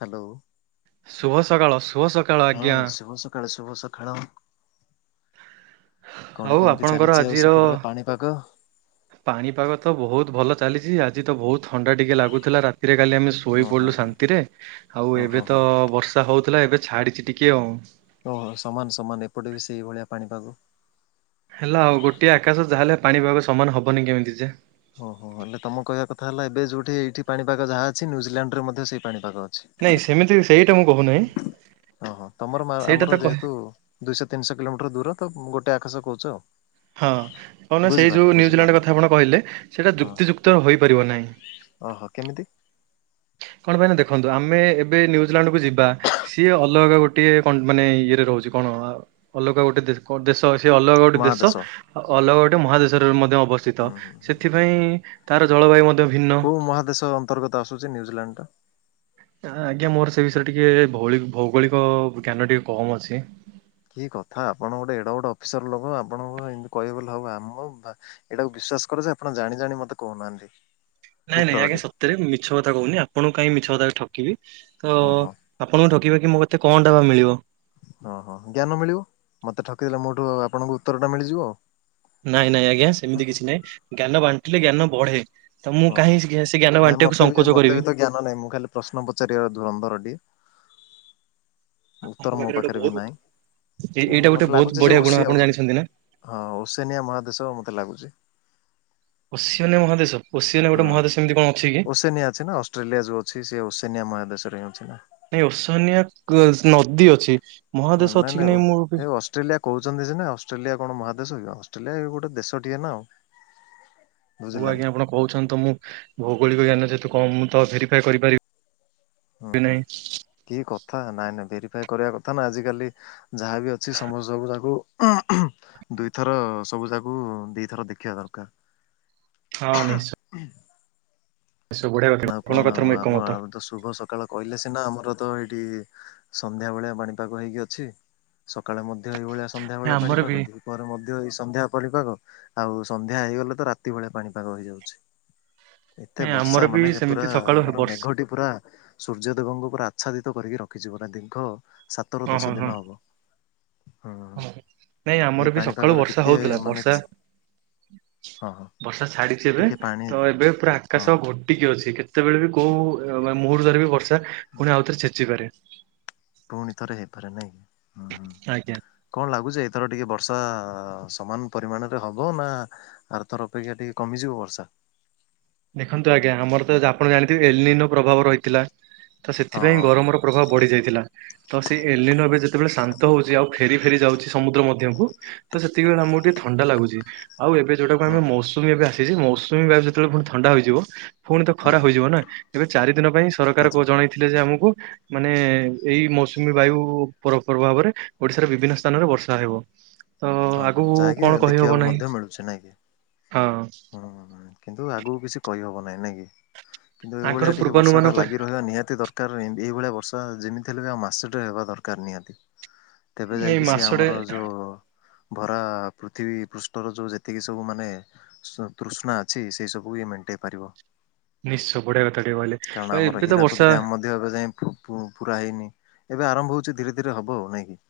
Hello. ଶୁଭ ସକାଳ ଶୁଭ ସ ହଁ ଶୁଭ ସକାଳ ଶୁଭ ସକାଳ। ଆଉ କଣ କେମିତି ଆପଣଙ୍କର ଚାଲିଚି ଆଉ ଆଜିର ସେପଟରେ ପାଣିପାଗ ପାଣିପାଗ ତ ବହୁତ ଭଲ ଚାଲିଛି ଆଜି ତ ବହୁତ ଥଣ୍ଡା ଟିକେ ଲାଗୁଥିଲା ରାତିରେ କାଲି ଆମେ ଶୋଇ ଓ ହଁ ପଡ଼ିଲୁ ହଁ ଶାନ୍ତିରେ ଆଉ ଓହୋ ଏବେ ହୋ ତ ବର୍ଷା ହଉଥିଲା ଏବେ ଛାଡ଼ିଛି ଟିକେ ଆଉ ଓହୋ ସମାନ ସମାନ ଏପଟେ ବି ସେଇଭଳିଆ ପାଣିପାଗ। ହେଲା ଆଉ ଗୋଟିଏ ଆକାଶ ଯାହା ହେଲେ ପାଣିପଭାଗ ସମାନ ହେବନି କେମିତି ଯେ ଓହୋ ହେଲେ ତମ କହିବା କଥା ହେଲା ଏବେ ଯୋଉଠି ଏଇଠି ପାଣିପାଗ ଯାହା ଅଛି ନ୍ୟୁଜିଲାଣ୍ଡ ରେ ମଧ୍ୟ ସେଇ ପାଣିପାଗ ଅଛି ଏ ସେମିତି ସେଇଟା ମୁଁ କହୁନାହିଁ ଓହୋ ତମର ମା ସେଇଟା ଆମର ତ କହେ ଯେହେତୁ ଦୁଇଶହ ତିନିହ କୋମିଟର ଦୂର ତ ଗୋଟେ ଆକାଶ କହୁୁଚ଼ ଆଉ ହଁ କଣନା ସେଇ ବୁଝିପାରିଲି ଯେଉଁ ନ୍ୟୁଜିଲାଣ୍ଡ ବୁଝିପାରିଲି କଥା ଆପଣ କହିଲେ ସେଇଟା ହଁ ଯୁକ୍ତିଯୁକ୍ତ ହୋଇପାରିବ ନାହିଁ। ଓହୋ କେମିତି କଣ ପାଇଁ ନା ଦେଖନ୍ତୁ ଆମେ ଏବେ ନ୍ୟୁଜିଲାଣ୍ଡକୁ ଯିବା ସିଏ ଅଲଗା ଗୋଟେ ମାନେ ଇଏରେ ରହୁଚି କଣ ଅଲଗା ଗୋଟେ ଦେ ସେ ଅଲଗା ଗୋଟେ ଦେଶ ମହାଦେଶ ଅଲଗା ଗୋଟେ ମହାଦେଶରେ ମଧ୍ୟ ଅବସ୍ଥିତ। ହୁଁ ହୁଁ। ଉିତ ସେଥିପାଇଁ ତାର ଜଳବାୟୁ ମଧ୍ୟ ଭିନ୍ନ। ମହାଦେଶଙ୍କୁ ଅନ୍ତର୍ଗତ ଆସଛି ନିୟଜଲ୍ୟାଣ୍ଡର ତ ଆଜ୍ଞା ମୋର ସେ ବିଷୟରେ ଟିକେ ଭୌଇ ଭୌଗୋଳିକ ଜ୍ଞାନ ଟିକେ କମ୍ ଅଛି। କିଏ କଥା ଆପଣ ଗୋଟେ ଏଡ ଗୋଟେ ଅଫିସର ଲୋକ ଆପଣଙ୍କୁ ଏମତି କହିବେଲେ ହବ ଆମ ବା ଏଇଟାକୁ ବିଶ୍ଵା କର ଯେ ଆପଣ ଜାଣି ଜାଣି ମତେ କହୁନାହାନ୍ତି। ନାଇଁ ନାଇଁ ଆଜ୍ଞା ଉତ୍ତରଟି ସତରେ ମିଛ କଥା କହୁନି ଆପଣଙ୍କୁ କାହିଁ ମିଛ କଥା ଠକିବି ତ ଓହୋ ଆପଣଙ୍କୁ ଠକିବା କି ମୋତେ କଣ ଟା ବା ମିଳିବ। ଓଁ ହଁ ଜ୍ଞାନ ମିଳିବ ମତେ ଠକିଦେଲେ ମୋଠୁ ଆପଣଙ୍କୁ ଉତ୍ତର ଟା ମିଳିଯିବ ଆଉ ନାଇଁ ନାଇଁ ଆଜ୍ଞା ସେମିତି କିଛି ନାଇଁ ଜ୍ଞାନ ବାଣ୍ଟିଲେ ଜ୍ଞାନ ବଢେ। ତ ମୁଁ ହଁ ହଁ କାହିଁ ସେ ଜ୍ଞାନ ନାଇଁ ବାଣ୍ଟିବାକୁ ମତେ ବି ସଂଙ୍କୋଚ ମତେ ବି କରିବି। ତ ଜ୍ଞାନ ନାଇଁ ମୁଁ ଖାଲି ପ୍ରଶ୍ନ ପଚାରିବାର ଧୁ। ରନ୍ଦରଟିଏ ଆପଣଙ୍କ ଉତ୍ତର ମୋ ଗୋଟେ ପାଖରେ ବି ବହୁତ ଏ ନାହିଁ ଏଇଟା ଗୋଟେ ମତେ ବହୁତ ଲାଗୁଛି ଯେ ବଢିଆ ଓ ଗୁଣ ଆପଣ ଆଉ। ଜାଣିଛନ୍ତି ନା? ହଁ ଓସେନିଆ ମହାଦେଶ ମତେ ଲାଗୁଛି। ଓଶସିଆନ ମହାଦେଶ ଓଶସିଆ ନ ହୁଁ ଗୋେ ମହାଦେଶ ଏମିତି କଣ ଅଛି କି? ଓସେନିଆ ଅଛି ନା। ଅଷ୍ଟ୍ରେଲିଆ ଯଉ ଅଛି ସେ ଓସେନିଆ ମହାଦେଶରେ ହି ଅଛି ନା। ନାଇଁ ଅଶନଆ ନଦୀ ଅଛି ମହାଦେଶ ଅଛି କି ନାଇଁ ମୋର ବି ଅଷ୍ଟ୍ରେଲିଆ କହୁଛନ୍ତି ଯେ ନା ଅଷ୍ଟ୍ରେଲିଆ କଣ ମହାଦେଶ କି ଅଷ୍ଟ୍ରେଲିଆ ଗୋଟ ଦେଶଟିଏ ନା ଆଉ। [unintelligible] ହୁ ବୁଝିଲେ ନା ଆଜ୍ଞାପଣ କହୁଛନ୍ତି ତ ମୁଁ ଭୌଗୋଳିକ ଜ୍ଞାନ ଯେତୁ କଣ ମୁ ତ ଭେରିଫା କରିପାରିବି। ହୁଁ ହୁଁ ନାହିଁ କି କଥା ନାଇଁ ନାଇଁ ଭେରିଫାଇ କରିବା କଥା ନା ଆଜିିକାଲି ଯାହାବି ଅଛି ସମସ୍ତ ସବୁ ତାକୁ ଦୁଇଥର ସବୁ ଯାକୁ ଦିଥର ଦେଖିବା ଦରକାର। ହଁ ନିଶ୍ଚୟ। ହୁଁ। ନିଶ୍ଚୟ ବଢିଆ କଥା ଆଉ ଆପଣଙ୍କ କଣ କଥାରେ ଆଉ ମୁଁ ଆମ ଏକମତ। ଶୁଭ ସକାଳ କହିଲେ ସିନା ଆମର ତ ଏଇଠି ସନ୍ଧ୍ୟା ଭଳିଆ ପାଣିପାଗ ହେଇକି ଅଛି। ସକାଳେ ମଧ୍ୟ ଏଇଭଳିଆ ନାଇଁ ସନ୍ଧ୍ୟାବେଳେ ଆମର ପାଣି ବି ପାଗ ଦିି ପରେ ମଧ୍ୟ ଏଇ ସନ୍ଧ୍ୟା ପାଣିପାଗ ଆଉ ସନ୍ଧ୍ୟା ହେଇଗଲେ ତ ରାତି ଭଳିଆ ପାଣିପାଗ ହେଇଯାଉଛି। [inaudible] ଏତେ ଆମର ବର୍ଷା ବି ମାନେ ପୁରା ସେମିତି ସକାଳୁ ଆମର ବର୍ଷା ମେଘଟି ପୁରା। ସୂର୍ଯ୍ୟଦେବଙ୍କ ଉପରେ ଆଚ୍ଛାଦିତ କରିକି ରଖିଯିବ ନା ଦୀର୍ଘ ସାତରୁ ଦଶ ଦିନ ହେବ। ହ ନାଇଁ ଆମର ବି ସକାଳୁ ପାଣିପାଗରେ ବର୍ଷା ଟିକେ ହଉଥିଲା ମାନେ ବର୍ଷା ହଁ ହଁ ବର୍ଷା ଛାଡିଛି ଏବେ ଟିକେ ପାଣି ତ ଏବେ ପୁରା ହଁ ଆକାଶ ଘୋଟିକି ଅଛି କେ ସେତେବେଳେ ବି କୋଉ ମୁହୂର୍ତ୍ତରେ ବି ବର୍ଷା ପୁଣି ଆଉଥରେ ଛେଚିପାରେ। ପୁଣି ଥରେ ହେଇପାରେ ନାଇଁ ହୁଁ ହୁଁ। ଆଜ୍ଞା। କଣ ଲାଗୁଛି ଏଥର ଟିକେ ବର୍ଷା ସମାନ ପରିମାଣରେ ହବ ନା ଆର ତର ଅପେକ୍ଷା ଟିକେ କମିଯିବ ବର୍ଷା। ଦେଖନ୍ତୁ ଆଜ୍ଞା ଆମର ତ ଆପଣ ଜାଣିଥିବେ ଏଲନ ର ପ୍ରଭାବ ରହିଥିଲା ତ ହଁ ସେଥିପାଇଁ ହଁ ଗରମର ପ୍ରଭାବ ବଢ଼ିଯାଇଥିଲା। ତ ସେ ଏଲିଆନେ ଏବେ ଯେତେବେଳେ ଶାନ୍ତ ହଉଛି ଆଉ ଫେରି ଫେରି ଯାଉଛି ସମୁଦ୍ର ମଧ୍ୟକୁ ତ ସେତିକିବେଳେ ଆମକୁ ଟିକେ ଥଣ୍ଡା ଲାଗୁଛି। ଆଉ ଏବେ ଯୋଉଟାକୁ ହଁ ଆମେ ହୁଁ ମୌସୁମି ଏବେ ଆସିଛି ମୌସୁମି ଯେତେବେଳେ ପୁଣି ଥଣ୍ଡାହେଇଯିବ। ପୁଣି ତ ହୁଁ ହୁଁ ଖରାପ ହୁଁ ହେଇଯିବ ନା ଏବେ ଚାରି ଦିନ ପାଇଁ ସରକାର ଆଚ୍ଛା ଜଣେଇଥିଲେ ଯେ ଆମକୁ ମାନେ ଏଇ ମୌସୁମୀ ବାୟୁ ପ୍ରଭାବରେ ଓଡିଶାର ବିଭିନ୍ନ ସ୍ଥାନରେ ବର୍ଷା ହେବ। ତ ହଁ ହଁ ଆଗକୁ ଯାହାକି କଣ ଦେଖିବାକୁ କହିହବ ମଧ୍ୟ ନାହିଁ ମିଳୁଛି ନାଇଁ କି ହଁ। ହୁଁ କିନ୍ତୁ ଆଗକୁ କିଛି କହିହେବ ନାହିଁ ନାହିଁ କିନ୍ତୁ ଆଙ୍କର ଏଇଭଳିଆ ଟିକେ ପୂର୍ବାନୁମାନ ବର୍ଷାଟା କରି ଲାଗି ରହିବା ନିହାତି ଦର ର ଏଇଭଳିଆ ବର୍ଷା ଯେମିତି ହେଲେ ବି ଆଉ ମାସେଟେ ରେ ହେବା ଦରକାର ନିହାତି। ତେବେ ଏଇ ଯାଇକି ସିଏ ମାସଟେ ଆମର ଯଉ ଭରା ପୃଥିବୀ ପୃଷ୍ଠର ଯୋଉ ଯେତିକି ସବୁ ମାନେ ତୃଷ୍ଣା ଅଛି ସେଇ ସବୁ ଇଏ ମେଣ୍ଟେଇ ପାରିବ। ନିଶ୍ଚ ବୁଢ଼ା କଥା ଟିବ ଆହେ ବି ତ ବର୍ଷ ବେ ଯାଇ ପୁରା ହେଇନି ଏବେ ଆରମ୍ଭ ହଉଛି ଧୀରେ ଧୀରେ ହବ ଆଉ ନାଇଁକି।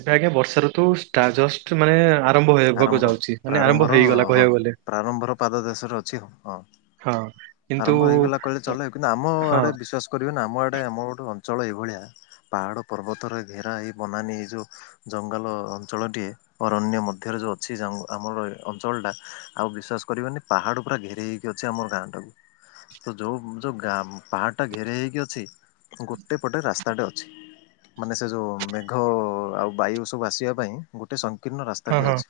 ଏବେ ଆଜ୍ଞା ବର୍ଷା ଋତୁ ଷ୍ଟାର୍ଟ ଜଷ୍ଟ୍ ମାନେ ଆରମ୍ଭ ହେବାକୁ ଆରମ୍ଭ ଯାଉଛି ମାନେ ଆରମ୍ଭ ପ୍ରାରମ୍ଭର ହେଇଗଲା ହଁ କହିବାକୁ ଗଲେ ପ୍ରାରମ୍ଭର ପାଦ ଦେଶରେ ଅଛି ହଁ ହଁ। ହଁ କିନ୍ତୁ ଆରମ୍ଭ ହେଇଗଲା କହିଲେ ଚଲେ କିନ୍ତୁ ଆମ ହଁ ଆଡେ ବିଶ୍ଵାସ କରିବେ ନା ଆମ ଏଟେ ଆମର ପଟେ ଅଞ୍ଚଳ ଏଇଭଳିଆ ପାହାଡ ପର୍ବତରେ ଘେରା ଏଇ ବନାନୀ ଏଇ ଯୋଉ ଜଙ୍ଗଲ ଅଞ୍ଚଳଟି ଅରଣ୍ୟ ମଧ୍ୟ ଏଥିରେ ଯୋଉ ଅଛି ଆମର ଅଞ୍ଚଳଟା ଆଉ ବିଶ୍ଵାସ କରିବନି ପାହାଡ ପୁରା ଘେର ହେଇକି ଅଛି ଆମର ଗାଁ ଟାକୁ। ତ ଯୋଉ ଯୋଉ ଗାଁ ପାହାଡ ଟା ଘେରେଇ ହେଇକି ଅଛି ଗୋଟେ ପଟେ ରାସ୍ତାଟେ ଅଛି। ମାନେ ସେ ଯୋଉ ମେଘ ଆଉ ବାୟୁ ସବୁ ଆସିବା ପାଇଁ ଗୋଟେ ସଂକୀର୍ଣ୍ଣ ରାସ୍ ହଁ ତାଠି ହଁ ଅଛି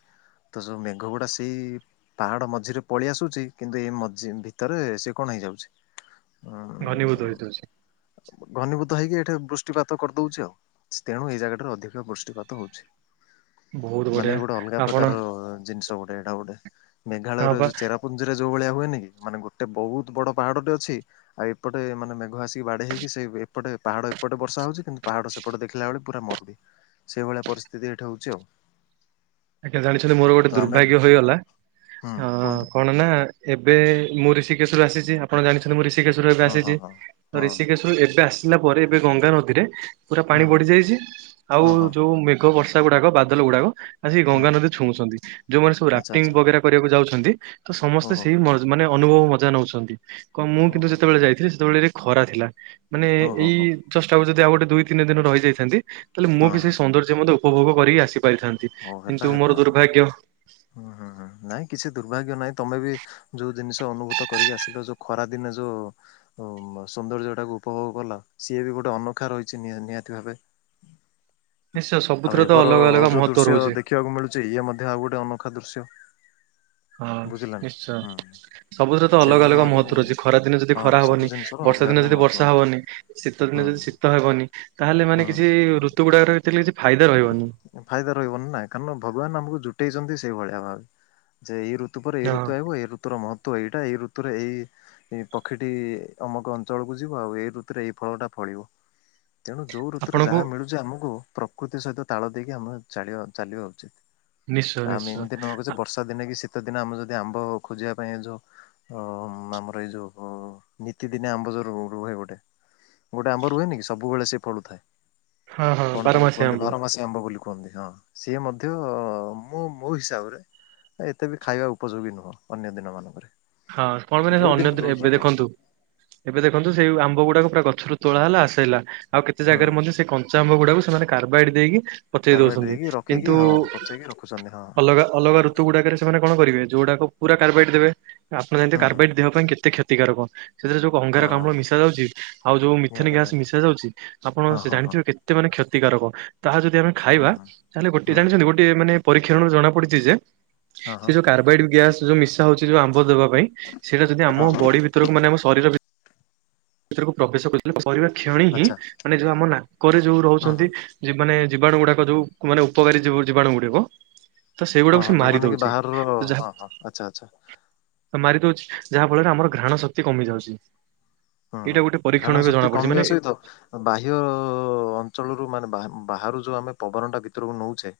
ତ ଯୋଉ ମେଘ ଗୁଡ଼ା ସେଇ ପାହାଡ ମଝିରେ ପଳେଇ ଆସୁଛି କିନ୍ତୁ ଏ ମଝି ଭିତରେ ସେ କଣ ହେଇଯାଉଛି ଉଁ ଘନୀଭୂତ ହେଇ ଥାଉଚି। ଘନୀଭୂତ ହେଇକି ଏଠି ବୃଷ୍ଟିପାତ କରିଦଉଛି ଆଉ। ସ୍ତେଣୁ ଏହି ଜାଗାଟାରେ ଅଧିକ ବୃଷ୍ଟିପାତ ହୋଉଚି। ବହୁତ ବଢିଆ ମାନେ ଗୋଟେ ଅଲଗା ଆପଣ ପ୍ରକାରର ଜିନିଷ ଗୋଟେ ଏଟା ଗୋଟେ। ମେଘାଳୟ ହଁ ର ବା ଯୋଉ ଚେରାପୁଞ୍ଜିର ଯୋଉ ଭଳିଆ ହୁଏନି କି ମାନେ ଗୋଟେ ବହୁତ ବଡ଼ ପାହାଡ଼ଟେ ଅଛି ଆଉ ଏପଟ ମାନେ ମେଘ ଆସିକି ବାଡେଇ ହେଇକି ସେ ଏପଟେ ପାହାଡ ଏପଟେ ବର୍ଷା ହଉଛି କିନ୍ତୁ ପାହାଡ ସେ ଏପଟ ଦେଖିଲା ବେଳୁ ପୁରା ମରୁଡ଼ି ସେହିଭଳିଆ ପରିସ୍ଥିତି ଏଇଠି ହଉଛି ଆଉ। ଆଜ୍ଞା ଜାଣିଛନ୍ତି ମୋର ଗୋଟେ ତ ଆମେ ଦୁର୍ଭାଗ୍ୟ ହେଇଗଲା ହୁଁ ଉଁ କୁହନ୍ତୁ କଣ ନା ଏବେ ମୁଁ ଋଷିକେଶ ରୁ ଆସିଛି ଆପଣ ଜାଣିଛନ୍ତି ମୁଁ ଋଷିକେଶ ରୁ ଏବେ ହଁ ହଁ ଆସିଛି। ହଁ। ତ ହଁ ଋଷିକେଶରୁ ଏବେ ଆସିଲା ପରେ ଏବେ ଗଙ୍ଗା ନଦୀରେ ପୁରା ପାଣି ହୁଁ ହୁଁ ବଢି ଯାଇଛି ଆଉ ହଁ ହଁ ଯୋଉ ମେଘ ବର୍ଷା ଗୁଡାକ ବାଦଲ ଗୁଡାକ ଆସିକି ହୁଁ ହୁଁ ଗଙ୍ଗାନଦୀ ଛୁଉଁଛନ୍ତି ଯୋଉମାନେ ସବୁ ଆଚ୍ଛା ରାଫ୍ଟିଙ୍ଗ ଆଚ୍ଛା ବଗେରା କରିବାକୁ ଯାଉଛନ୍ତି ତ ସମସ୍ତେ ଓହୋ ସେଇ ମ ମାନେ ଅନୁଭବ ମଜା ନଉଛନ୍ତି କଂ ମୁଁ କିନ୍ତୁ ଓହୋ ଯେତେବେଳେ ଯାଇଥିଲି ସେତେବେଳେ ରେ ଖରା ଥିଲା। ମାନେ ଓହୋ ଏଇ ହୋ ଜଷ୍ଟ ଆଉ ଗୋଟେ ଦୁଇ ତିନି ଦିନ ରହିଯାଇଥାନ୍ତି ତାହେଲେ ମୁଁ ହଁ ବି ହଁ ସେଇ ସୌନ୍ଦର୍ଯ୍ୟ ମଧ୍ୟ ଉପଭୋଗ କରିକି ଆସିପାରିଥାନ୍ତି। ନାଁ ନାଁ ହୁଁ ହୁଁ ନାଇଁ କିଛି ଦୁର୍ଭାଗ୍ୟ ନାଇଁ ତମେ ବି ଯୋଉ ଜିନିଷ ଅନୁଭୂତ କରିକି ଆସିଲ ଯୋଉ ଖରାଦିନେ ଯୋଉ ଓ ସୌନ୍ଦର୍ଯ୍ୟ ଟାକୁ ଉପଭୋଗ କଲ ସିଏ ବି ଗୋଟେ ଅନଖା ରହିଛି ନି-ନିହାତି ଭାବେ ନିଶ୍ଚୟ ସବୁଥିରେ ତ ଅଲ ହଁ ଅ ଯୋଉ ଦୃଶ୍ୟ ଦେଖିବାକୁ ମିଳୁଛି ଇଏ ମଧ୍ୟ ଆଉ ଗୋଟେ ଅନୋଖା ଦୃଶ୍ୟ। ହଁ ବୁଝିଲ ନା। ହୁଁ ନିଶ୍ଚୟ ସବୁଥିରେ ତ ଅଲଗା ସେଇଭଳିଆ ଅଲଗା ଭାବେ ମହତ୍ଵ ରହୁଛି ଖରା ଦିନ ଯଦି ହଁ ଖରା ହବନି ସବୁ ଜିନିଷର ବର୍ଷା ଅଲଗା ଦିନେ ଅଲଗା ଯଦି ମହତ୍ଵ ବର୍ଷା ଅଛି। ହବନି ଶୀତ ହୁଁ ଦିନେ ଯଦି ଶୀତ ତ ହେବନି ତାହେଲେ ମାନେ କିଛି ହୁଁ। ଋତୁ ଗୁଡାକରେ ଯେତଳେ କିଛି ଫାଇଦା ରହିବନି। ଫାଇଦା ରହିବନି ନା କାରଣ ଭଗବାନ ଆମକୁ ଜୁଟେଇଛନ୍ତି ସେଇଭଳିଆ ଭାବେ। ଯେ ଏଇ ଋତୁ ପରେ ଏଇ ହଁ ଋତୁ ଆଇବ ଏଇ ଋତୁର ମହତ୍ଵ ଏଇଟା ଏଇ ଋତୁରେ ଏଇ ଏ ପକ୍ଷୀଟି ଅମକ ଅଞ୍ଚଳକୁ ଯିବ ଆଉ ଏଇ ଋତୁରେ ଏଇ ଫଳଟା ଫଳିବ। ତେଣୁ ଯଉ ଋତୁରେ ଯାହା ଆପଣଙ୍କୁ ମିଳୁଛି ଆମକୁ ପ୍ରକୃତି ସହିତ ତାଳ ଦେଇକି ଆମେ ଚାଲିବା ଚାଲିବା ନିଶ୍ଚୟ ଉଚିତ। ଆମେ ନିଶ୍ଚୟ ଏମିତି ନୁହ କି ଯେ ବର୍ଷା ଦିନେ କି ଶୀତ ଦିନ ଆମେ ଯଦି ଆମ୍ବ ଖୋଜିବା ପାଇଁ ଯୋଉ। ଓ ଆମର ଏଇ ଯୋଉ ନିତିଦିନି ଆମ୍ବ ଯଉ ରୁ ରୁହେ ଗୋଟେ। ଗୋଟେ ଆମ୍ୱ ରୁହେନ କି ସୁବୁ ବେଳେ ସେ ଫଳୁଥାଏ। ହଁ ହଁ ବାର ମାସି ଆମ୍ୱ। ମାସି ଆମ୍ବ ବୋଲି କୁହନ୍ତି ହଁ ସିଏ ମଧ୍ୟ ମ ମୋ ହିସାବରେ। ଏତେ ବି ଖାଇବା ଉପଯୋଗୀ ନୁହଁ ଅନ୍ୟ ଦିନ ମାନଙ୍କରେ। ହଁ ପାଇଁ ନା ଯୋଉ ଅନ୍ୟ ଦିନ ଦିନେ ଦଉଛ ଏବେ ନା ଦେଖନ୍ତୁ। ଏବେ ଦେଖନ୍ତୁ ସେଇ ଆମ୍ବ ଗୁଡାକୁ ପୁରା ଗଛରୁ ତୋଳା ହେଲା ଆସେଇଲା। କେତେ ହୁଁ ଜାଗାରେ ମଧ୍ୟ ସେ କଞ୍ଚା ଆମ୍ବ ଗୁଡାକୁ ସେମାନେ କର୍ବାଇଟ ଦେଇକି। ପଚେଇ କାରବାର ଦଉଛନ୍ତି ଦେଇକି ରଖିକି କିନ୍ତୁ ହଁ ପଚେଇକି ରଖୁଛନ୍ତି ହଁ ଅଲଗା ଅଲଗା ରୁ ଋତୁ ଗୁଡାକରେ ସେମାନେ କଣ କରିବେ ଯୋଉଟା କୁ ପୁରା କାର୍ବାଇଟ ଦେବେ ଆପଣ ଜାଣିଥିବେ ହୁଁ ହୁଁ କାର୍ବାଇଟ ଦେହ ପାଇଁ କେତେ କ୍ଷତିକାରକ। ସେଥିରେ ଯୋଉ ଅଙ୍ଗାରକାମ୍ଲ ହଁ ମିଶା ଯାଉଛି ଆଉ ଯୋଉ ମିଥେନ୍ ନିହାତି ଗ୍ୟାସ୍ସ ନିହାତି ମିଶା ଯାଉଛି ଆପଣ ହଁ ସେ ହଁ ହଁ ଜାଣିଥିବେ କେ ମାନେ କ୍ଷତିକାରକ ତାହା ଯଦି ଆମେ ହୁଁ ଖାଇବା ହୁଁ ତାହେଲେ ଗୋଟେ ହୁଁ ହୁଁ ଜାଣିଛନ୍ତି ଗୋ ମାନେ ପରୀକ୍ଷଣରୁ ଜଣା ପଡିଛି ଯେ ହଁ ସେ ହଁ ଯୋଉ କାର୍ବାଇଡ ଗ୍ୟାସ ଯୋଉ ମିଶା ହଉଛି ଯୋଉ ଆମ୍ବ ଦବା ପାଇଁ। ସେଇଟା ଯଦି ହଁ ଆମ ହଁ ବଡି ଭିତରକୁ ମାନେ ଆମ ଶରୀର ଭି ଭିତରକୁ ପ୍ରବେଶ [unintelligible] କରିବା କ୍ଷଣି ହିଁ ଆଚ୍ଛା ମାନେ ଯୋଉ ଆମ ନାକରେ ଯୋଉ ହଁ ହଁ ରହୁଛନ୍ତି। ମାନେ ଜୀବାଣୁ ଗୁଡାକ ଯୋଉ ମାନେ ଉପକାରୀ ଜୀବାଣୁ ଗୁଡିକ। ତ ହଁ ସେଇଗୁଡାକୁ ସେ ହଁ ମାରି ଯୋଉମାନେ କି ଦଉଛି ବାହାରର ତ ହଁ ଯାହା ହଁ ଆଚ୍ଛା ଆଚ୍ଛା ମାରି ଦଉଛି ଯାହା ଫଳରେ ଆମର ଘ୍ରାଣ ଶକ୍ତି କମି ଯାଉଛି। ହଁ ହଁ ଏଇଟା ଗୋଟେ ପରୀକ୍ଷଣ ଘ୍ରାଣ ଏବେ ଜଣା ଶକ୍ତି ପଡିଛି କମିବା ମାନେ ସହିତ। ବାହ୍ୟ ଅଞ୍ଚଳରୁ ମାନେ ବାହାରୁ ଯୋଉ ଆମେ ପବନଟା ଭିତରକୁ ନେଉଛେ।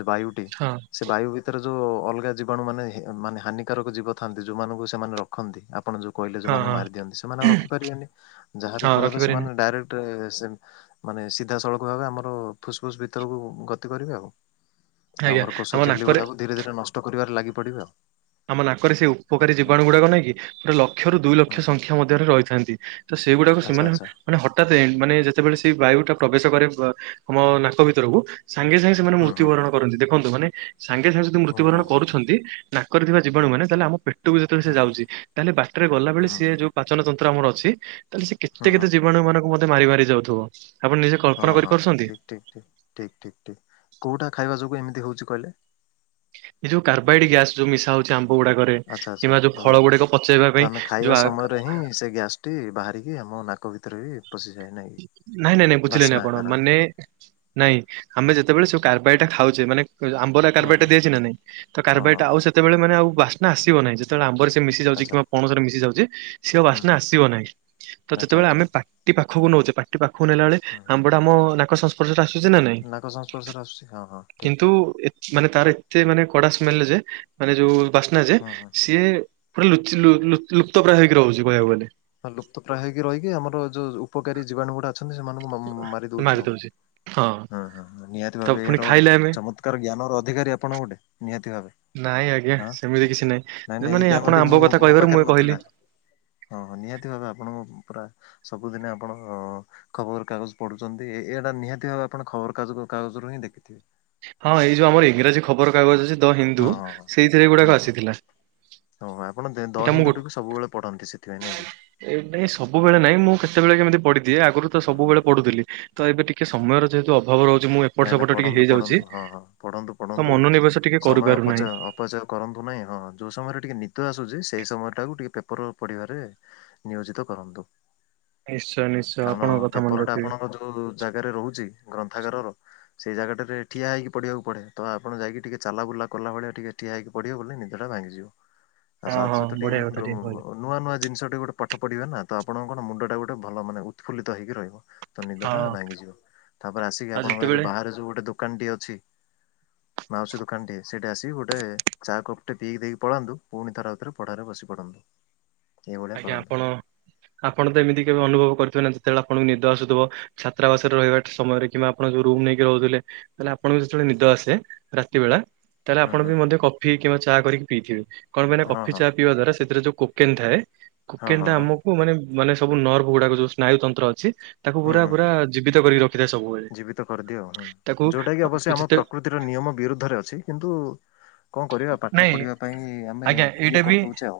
ଜ ବାୟୁ ହଁ। ସେ ବାୟୁ ଭିତରେ ଯୋଉ ଅଲଗା ଜୀବାଣୁ ମାନେ ମାନେ ହାନିକାରକ ଜୀବ ଥାଆନ୍ତି ଯୋଉମାନଙ୍କୁ ସେମାନେ ରଖନ୍ତି ଆପଣ ଯୋଉ କହିଲେ ଯୋଉ ହଁ [unintelligible] ଙ୍କୁ ହଁ ମାରି ଦିଅନ୍ତି ସେମାନେ ଆଉ ରଖିପାରିବେନି ଯାହାବି ହଁ ଫଳରେ ରଖିପାରିନି ସେମାନେ ଡାଇରେକ୍ଟ ସେ ମାନେ ସିଧାସଳଖ ଭାବେ ଆମର ଫୁସ୍ ଫୁସ୍ ଭିତରକୁ ଗତି କରିବେ ଆଉ। ଆଜ୍ଞା ଆମର କୋଷ ଆମ ଝିଲ୍ଲି ନାକରେ ଗୁଡାକୁ ଧୀରେ ଧୀରେ ନଷ୍ଟ କରିବାରେ ଲାଗି ପଡିବେ ଆଉ। ଆମ ନାକରେ ସେ ଉପକାରୀ ଜୀବାଣୁ ଗୁଡ଼ାକ ନାଇଁ କି ପୁରା ଲକ୍ଷ ରୁ ଦୁଇ ହୁଁ ଲକ୍ଷ ହୁଁ ସଂଖ୍ୟା ମଧ୍ୟରେ ରହିଥାନ୍ତି। ତ ସେଇଗୁଡାକ ଆଚ୍ଛା ସେମାନେ ଆଚ୍ଛା ମାନେ ହଠାତେ ମାନେ ଯେତେବେଳେ ସେ ବାୟୁ ଟା ପ୍ରବେଶ କରେ ଆମ ନାକ ଭିତରକୁ ସାଙ୍ଗେ ସାଙ୍ଗେ ସେମାନେ ହୁଁ ହୁଁ ମୃତ୍ୟୁବରଣ ହୁଁ କରନ୍ତି ଦେଖନ୍ତୁ ମାନେ ସାଙ୍ଗେ ସାଙ୍ଗେ ଯଦି ମୃତ୍ୟୁବରଣ ହଉ ହଉ ହଉ କରୁଛନ୍ତି। କରିଥିବା ଜୀବାଣୁ ମାନେ ତାହେଲେ ଆମ ପେଟକୁ ଯେତେବେଳେ ସେ ହୁଁ ଯାଉଛି। ତାହେଲେ ବାଟରେ ଗଲାବେଳେ ହୁଁ ସିଏ ଯୋଉ ପାଚନ ତନ୍ତ୍ର ଆମର ଅଛି ତାହେଲେ ସେ କେତେ ହୁଁ ହୁଁ କେତେ ଜୀବାଣୁ ମାନଙ୍କୁ ମ ମାରି ମାରି ଯାଉଥିବ। ଆପଣ ନିଜେ ହଁ କଳ୍ପନା ହଁ ହଁ କରିପାରୁଛନ୍ତି? ଠିକ୍ ଠିକ୍ ଠିକ୍ ଠିକ୍ ଠିକ୍ ଠିକ୍ କଉଟା ଖାଇବା ଯୋଗୁଁ ଏମିତି ହଉଛି କହିଲେ? ଏ ଯଉ କାର୍ବାଇଡ୍ ଗ୍ୟାସ୍ ଯୋଉ ମିଶା ହଉଛି ଆମ୍ବ ଗୁଡାକରେ ଆଚ୍ଛା ଆଚ୍ଛା କିମ୍ବା ଯୋଉ ହଉ ହଉ। ଫଳ ଗୁଡାକ ପଚେଇବା ତ ପାଇଁ ଆମେ ଖାଇବା ଯୋଉ ସମୟରେ ସେ ଗ୍ୟାସ ବାହାରିକି ଆମ ନାକ ଭିତରେ ବି ପଶଯାଏ ନାଇଁ। କି? ନାହିଁ ନାହିଁ ନାହିଁ ବୁଝିଲେନି ବାସ୍ନା ଆପଣ ଆକାରରେ ମାନେ। ନାଇଁ ଆମେ ଯେତେବେଳେ ସବୁ କାରବାଇଟ ଖାଉଛେ ମାନେ ଆ [unintelligible] ହୁଁ କାର୍ବାଇଡ ଟା ହୁଁ ଦେଇଛି ନା ନାଇଁ ତ ହଁ କାର୍ବାଇଡ ହଁ ଆଉ ହଁ ସେତେବେଳେ ମାନେ ଆଉ ବାସ୍ନା ଆସିବ ନାହିଁ ଯେ ଯେତେବେଳେ ଆମ୍ବରେ ସେ ମିଶି ଯାଉଛି ଆଚ୍ଛା କିମ୍ବା ପଣସରେ ମିଶି ଯାଉଛି ସେ ହୁଁ ବାସ୍ନା ହୁଁ ଆସିବ ନାହିଁ ତ ଆଚ୍ଛା ଯେତେବେଳେ ଆଚ୍ଛା। ଆମେ ପା ପାଖକୁ ନଉଛେ ପାଟି ପାଖକୁ ନେଲା ବେଳେ ହୁଁ ହୁଁ ଆମ୍ବ ଟା ଆମ ନାକ ଶ ଆସୁଛି ନା ନାଇଁ ନାକ ସଂସ୍ପର୍ଶରେ ଆସୁଛି ହଁ ହଁ ଠିକ୍ କିନ୍ତୁ ଠିକ୍ ଏ ମାନେ ତାର ଏତେ ମାନେ କଡା ସ୍ମେଲ ଯେ ମାନେ ଯୋଉ ବାସ୍ନା ଯେ ହୁଁ ହୁଁ। ସିଏ ପୁରା ଲୁଚି ଲୁ ଲୁପ୍ତ ପ୍ରାୟ ହେଇକି ରହୁଛି କହିବାକୁ ଗଲେ। ହଁ ଲୁପ୍ତ ପ୍ର୍ରାୟ ହେଇକି ରହିକି ଆମର ଯୋଉ ଉପକାରୀ ଜୀବାଣୁ ଗୁଡା ଅଛନ୍ତି ସେମାନଙ୍କୁ ମ ମାରି ଦଉଛି ଆଉ। ହଁ ହଁ ନିହାତି ତ ଭାବେ ଏଇଟା ପୁଣି ଗୋଟେ ଖାଇଲେ ଆମେ ଚମତ୍କାର ଜ୍ଞାନ ର ଅଧିକାରୀ ଆପଣଙ୍କ ଗୋଟେ ନିହାତି ଭାବେ। ନାଇଁ ଆଜ୍ଞା ହଁ ସେମିତି କିଛି ନାଇଁ ନାହିଁ ନାଇଁ ଏଇ ମାନେ ଆପଣ ଜ୍ଞାନଟି ଆମ୍ବ ମୁଁ କଥା ମୋ କହିବାରୁ ମୁଁ ପାଖରେ କହିଲି ନଥିଲା। ହଁ ହଁ ନିହାତି ଭାବେ ଆପଣଙ୍କ ପୁରା ସବୁଦିନେ ଆପଣ ଖବର କାଗଜ ପଢୁଛନ୍ତି, ଏଇଟା ନିହାତି ଭାବେ ଆପଣ ଖବର କାଗ କାଗଜରୁ ହିଁ ଦେଖିଥିବେ। ହଁ ଏଇ ଯୋଉ ଆମର ଇଂରାଜୀ ଖବରକାଗଜ ଅଛି ଦ ହିନ୍ଦୁ ହଁ ହଁ ହଁ। ସେଇଥିରେ ହୁଁ ଗୁଡାକ ଆସିଥିଲା। ହଁ ଆପଣ ଦ ଏଇଟା ମୁଁ ଗୋ ହିନ୍ଦୁଟିକୁ ସବୁବେଳେ ପଢନ୍ତି ସେଥିପାଇଁ ନାଁ କି। ଏ ନାଇଁ ସବୁବେଳେ ନାଇଁ ମୁଁ କେତେବେଳେ କେମିତି ପଢିଦିଏ, ଆଗରୁ ତ ହୁଁ ହୁଁ ସବୁବେଳେ ହୁଁ। ପଢୁଥିଲି ତ ଏବେ ଟିକେ ସମୟର ଯେହେତୁ ଅ ଭାବ ରହୁଛି, ମୁଁ ଏପଟ ନାଇଁ ନାଇଁ ସେପଟ ଟିକେ ପଢନ୍ତୁ ହେଇଯାଉଛି ପଢନ୍ତୁ ହଁ ହଁ ପଢନ୍ତୁ ତ ପଢନ୍ତୁ। ମନୋନିବେଶ ଟିକେ ସମୟ ଅପଚୟ କରିପାରୁନାହିଁ। ଅପଚୟ କରନ୍ତୁ ନାହିଁ, ହଁ ଯୋଉ ସମୟରେ ଟିକେ ନିଦ ଆସୁଛି ସେଇ ସମୟ ଟାକୁ ଟିକେ ପେପର ପଢିବାରେ ନିୟୋଜିତ କରନ୍ତୁ, ନିଶ୍ଚୟ ନିଶ୍ଚୟ କାରଣ ଆପଣଙ୍କ କଥା ମନେ ପେପର ଟା ରଖିବି ଆପଣଙ୍କ ଉ ଜାଗାରେ ରହୁଛି ଗ୍ରନ୍ଥାଗାରର ସେଇ ଜାଗାଟାରେ ଠିଆ ହେଇକି ପଢିବାକୁ ପଡେ, ତ ଆପଣ ଯାଇକି ଟିକେ ଚାଲା ବୁଲାକଲା ଭଳିଆ ଟିକେ ଠିଆ ହେଇକି ପଢିବେ ବୋଲିଲେ ନିଦଟା ଭାଙ୍ଗିିଯିବ। ହଁ ହଁ ବଢିଆ କଥା ଟିକେ କହିଲେ [unintelligible] ନୂଆ ନୂଆ ଜିନିଷ ଟେ ଗୋଟେ ପାଠ ପଢିବେ ନା ତ ଆପଣଙ୍କ କଣ ମୁଣ୍ଡ ଟା ଗୋଟେ ଭଲ ମାନ ଉତ୍ଫୁଲିତ ହେଇକି ରହିବ। ତ ନିଦ ହଁ ଟା ଭାଙ୍ଗିଯିବ, ତାପରେ ଆସିକି ଆଉ ଆପଣଙ୍କ ଏ ଯୋଉ ଯେତେବେଳେ ବାହାରେ ଯୋଉ ଗୋଟେ ଦୋକାନ ଟି ଅଛି। ମାଉସୀ ଦୋକାନଟି ସେଇଠି ଆସିକି ଗୋଟେ ଚା କପ୍ଟେ ପିଇି ଦେଇକି ପଳାନ୍ତୁ ପୁଣି ଥର ଆଉଥରେ ପଢାରେ ବସି ପଢ଼ନ୍ତୁ। ଆଜ୍ଞା ଆପଣ, ଆପଣ ତ ଏମିତି କେବେ ଅନୁଭବ କରଥିବେ ନା ଯେତେବେଳେ ଆପଣଙ୍କୁ ନିଦ ଆସୁଥିବ ଛାତ୍ରାବାସରେ ରହିବା ସମୟରେ କିମ୍ବା ଆପଣ ଯୋଉ ରୁମ ନେଇକି ରହୁଥିଲେ ତାଲେ ଆପଣଙ୍କୁ ଯେତେବେଳେ ନିଦ ଆସେ ରାତି ବେଳା ତାହେଲେ ହୁଁ ଆପଣ ହୁଁ ବି ମଧ୍ୟ କଫି କିମ୍ବା ଚା କରିକି ପିଇଥିବେ, କଣ ପାଇଁ ନା ହଁ କଫି ହଁ ଚା ପିଇବା ଦ୍ୱାରା ସେଥିରେ ଯୋଉ କୋକେନ୍ ଥାଏ ହଁ କୁକେନ୍ ହଁ ଟା ହଁ ଆମକୁ ମାନେ ମାନେ ସବୁ ନର୍ଭ ଗୁଡାକ ଯୋଉ ସ୍ନାୟୁ ତନ୍ତ୍ର ଅଛି ତାକୁ ହୁଁ ହୁଁ ପୁରା ହୁଁ। ପୁରା ଜୀବିତ କରିକି ରଖିଥାଏ ସବୁବେଳେ। ଜୀବିତ କରିଦିଏ ଆଉ ହୁଁ ତାକୁ ଯୋଉଟା କି ଅବଶ୍ୟ ଆମ ଯେତେ ପ୍ରକୃତିର ନିୟମ ବିରୁଦ୍ଧରେ ଅଛି କିନ୍ତୁ କଣ କରିବା ପାଠ ନାଇଁ ପଢ଼ିବା ପାଇଁ ଆମେ ଆଜ୍ଞା ଏଇଟା ଇଏ ବି କରିଦଉଛେ ଆଉ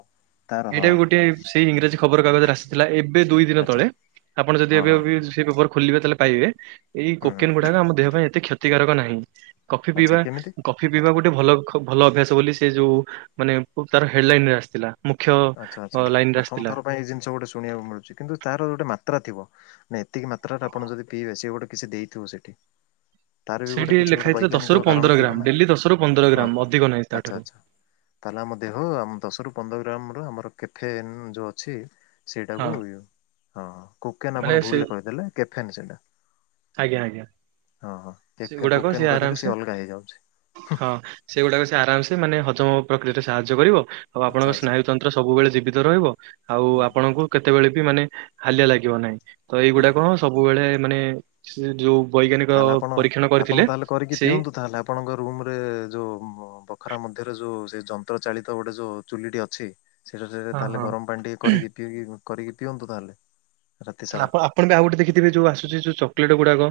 ତାର ହଁ। ଏଇଟା ବି ଗୋଟେ ସେଇ ଇଂରାଜୀ ଖବର କାଗଜରେ ଆସିଥିଲା ଏବେ ଦୁଇ ଦିନ ଆଚ୍ଛା ତଳେ ଆପଣ ଯଦି ହଁ ଏବେ ହଁ ବି ସେ ପେପର ଖୋଲିବେ ତାହେଲେ ପାଇବେ ଏଇ ହୁଁ ହୁଁ କୋକେନ୍ ଗୁଡାକ ଆମ ଦେହ ପାଇଁ ଏତେ କ୍ଷତିକାରକ ନାହିଁ। କଫି ଆଚ୍ଛା ପିଇବା କେମିତି କଫି ପିଇବା ଗୋଟେ ଭଲ ଭଲ ଅଭ୍ୟାସ ବୋଲି ସେ ଯୋଉ ମାନେ ତାର ହେଡଲାଇନ ରେ ଆସିଥିଲା। ମୁଖ୍ୟ ଆଛା, ଲାଇନ ରେ ପ୍ରଥମ ଆସିଥିଲା। ଥର ପାଇଁ ଏଇ ଜିନିଷ ଗୋଟେ ଶୁଣିବାକୁ ମିଳୁଛି କିନ୍ତୁ ତାର ଗୋଟେ ମାତ୍ରା ଥିବ। ନାଇଁ ଏତିକି ମାତ୍ରାରେ ଆପଣ ଯଦି ପିଇବେ ସେ ଗୋଟେ କିଛି ଦେଇଥିବ ସେଠି। ତାର ବି ଗୋଟେ ସେଇଠି କିଛି ଲେଖା ଗୋଟେ ହେଇଥିଲା ବୈଜ୍ଞାନିକ ଦଶରୁ କାରଣ ପନ୍ଦର ଗ୍ରାମ ଥିବ ନା, ଡେଲି ଦଶରୁ ପନ୍ଦର ହଁ ଗ୍ରାମ ହଁ ଅଧିକ ନାହିଁ ଆଚ୍ଛା ତାଠାରୁ। ଆଚ୍ଛା। ତାହେଲେ ଆମ ଦେହ ଆମ ଦଶରୁ ପନ୍ଦର ଗ୍ରାମ ର ଆମର କେଫେନ୍ ଯୋଉ ଅଛି ହଁ ସେଇଟାକୁ ହଁ କୁକେନ ମାନେ ଆପଣ ସେ ଭୁଲରେ କହିଦେଲେ, କେଫେନ୍ ସେଇଟା। ଆଜ୍ଞା ଆଜ୍ଞା ହଁ ହଁ କେ ସେଗୁଡାକ କୋକେନ୍ କହିଦେଲେ ଆରାମସେ ସେ ଅଲଗା ହେଇଯାଉଛି। ହଁ ସେଗୁଡାକ ସେ ଆରାମ ସେ ମାନେ ହଜମ ପ୍ରକ୍ରିୟାରେ ସାହାଯ୍ୟ କରିବ ଆଉ ଆଚ୍ଛା ଆପଣଙ୍କ ଆଚ୍ଛା ସ୍ନାୟୁତନ୍ତ୍ର ସବୁବେଳେ ଜୀବିତ ରହିବ, ଆଉ ହୁଁ ହୁଁ ଆପଣଙ୍କୁ କେତେବେଳେ ବି ମାନେ ହାଲିଆ ଲାଗିବ ନାହିଁ, ତ ହୁଁ ଏଇଗୁଡାକ ହୁଁ ହ ସବୁବେଳେ ମାନେ ସେ ଯୋଉ ବୈଜ୍ଞାନିକ ତାହେଲେ ଆପଣ ପରୀକ୍ଷଣ ଆପଣ କରିଥିଲେ ତାହେଲେ କରିକି ସେଇ ପିଅନ୍ତୁ ତାହେଲେ ଆପଣଙ୍କ ରୁମ ରେ ଯୋଉ ବଖରା ମଧ୍ୟରେ ଯୋଉ ସେ ଯନ୍ତ୍ର ଚାଳିତ ଗୋଟେ ଯୋଉ ଚୁଲିଟି ଅଛି ସେଇଟା ସେ ହଁ ତାହେଲେ ହଁ ଗରମ ପାଣି ଟିକେ କରିକି ପିଇକି କରିକି ପିଅନ୍ତୁ ତାହେଲେ। ରାତି ସାରା ଆପ ଆପଣ ବି ଆଉ ଗଟେ ଦେଖିଥିବେ ଯୋଉ ଆସୁ ଯୋଉ ଚକୋଲେଟ ଗୁଡାକ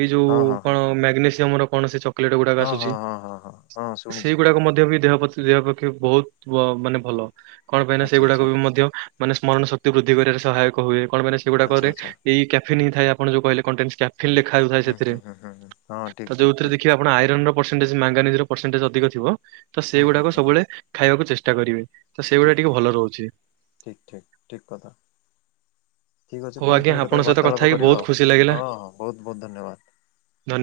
ଏଇ ଯୋଉ ହଁ ହଁ କଣ ହଁ ମ୍ୟାଗ୍ନେସିୟମ ର କଣ ସେ ଚ ଚକଲେଟ ଗୁଡାକ ହଁ ଆସୁଛି, ହଁ ହଁ ହଁ ହଁ ହଁ ଶୁଣିଛି ସେଇଗୁଡାକ ମଧ୍ୟ ବି ଦେହ ପ୍ର ଦେହ ପକ୍ଷେ ବହୁତ ମାନେ ଭଲ କଣ ପାଇଁନା ଆଚ୍ଛା ସେଗୁଡାକ ଆଚ୍ଛା ବି ମଧ୍ୟ ମାନେ ସ୍ମରଣ ଶକ୍ତି ବୃଦ୍ଧିି କରିବାରେ ସହାୟକ ହୁଏ, କଣ ପାଇଁ ନା ଆଚ୍ଛା ସେଗୁଡାକରେ ଆଚ୍ଛା ଏଇ କ୍ୟାଫେନ ହିଁ ଥାଏ, ଆପଣ ଯୋଉ କହିଲେ କଣ୍ଟେନ୍ ସ୍କା ଫିଲ ଲେଖା ହେଉଥାଏ ହୁଁ ସେଥିରେ। ହୁଁ ହୁଁ ହୁଁ ହୁଁ ହଁ ଠିକ୍ ତ ଠିକ୍ ଯୋଉଥିରେ ଠିକ୍ ଦେଖି କି ଆପଣ ଆଇରନର ପର୍ସେଣ୍ଟେଜ୍ ମାଙ୍ଗାନିଜର ପର୍ସେଣ୍ଟେଜ୍ ଅଧିକ ଥିବ। ତ ହୁଁ ହୁଁ ସେଗୁଡ଼ାକ ସବୁବେଳେ ଖାଇବାକୁ ଚେଷ୍ଟା କରିବେ। ତ ଠିକ ସେଇଗୁଡା ଟିକେ ଠିକ ଭଲ ଠିକ ରହୁଛି। ଠିକ ଠିକ ଠିକ କଥା। ଠିକ୍ ଅଛି ହଉ ଆଜ୍ଞା ପୁଣିଥରେ ଆପଣଙ୍କ କେତେବେଳେ ସହିତ କଥା ବାର୍ତ୍ତାଳାପ ହେଇକି ବହୁତ କରିବା ଆଉ। ଖୁସି ଲାଗିଲା ହଁ ହଁ ବହୁତ ବହୁତ ଧନ୍ୟବାଦ। ଧନ୍ୟ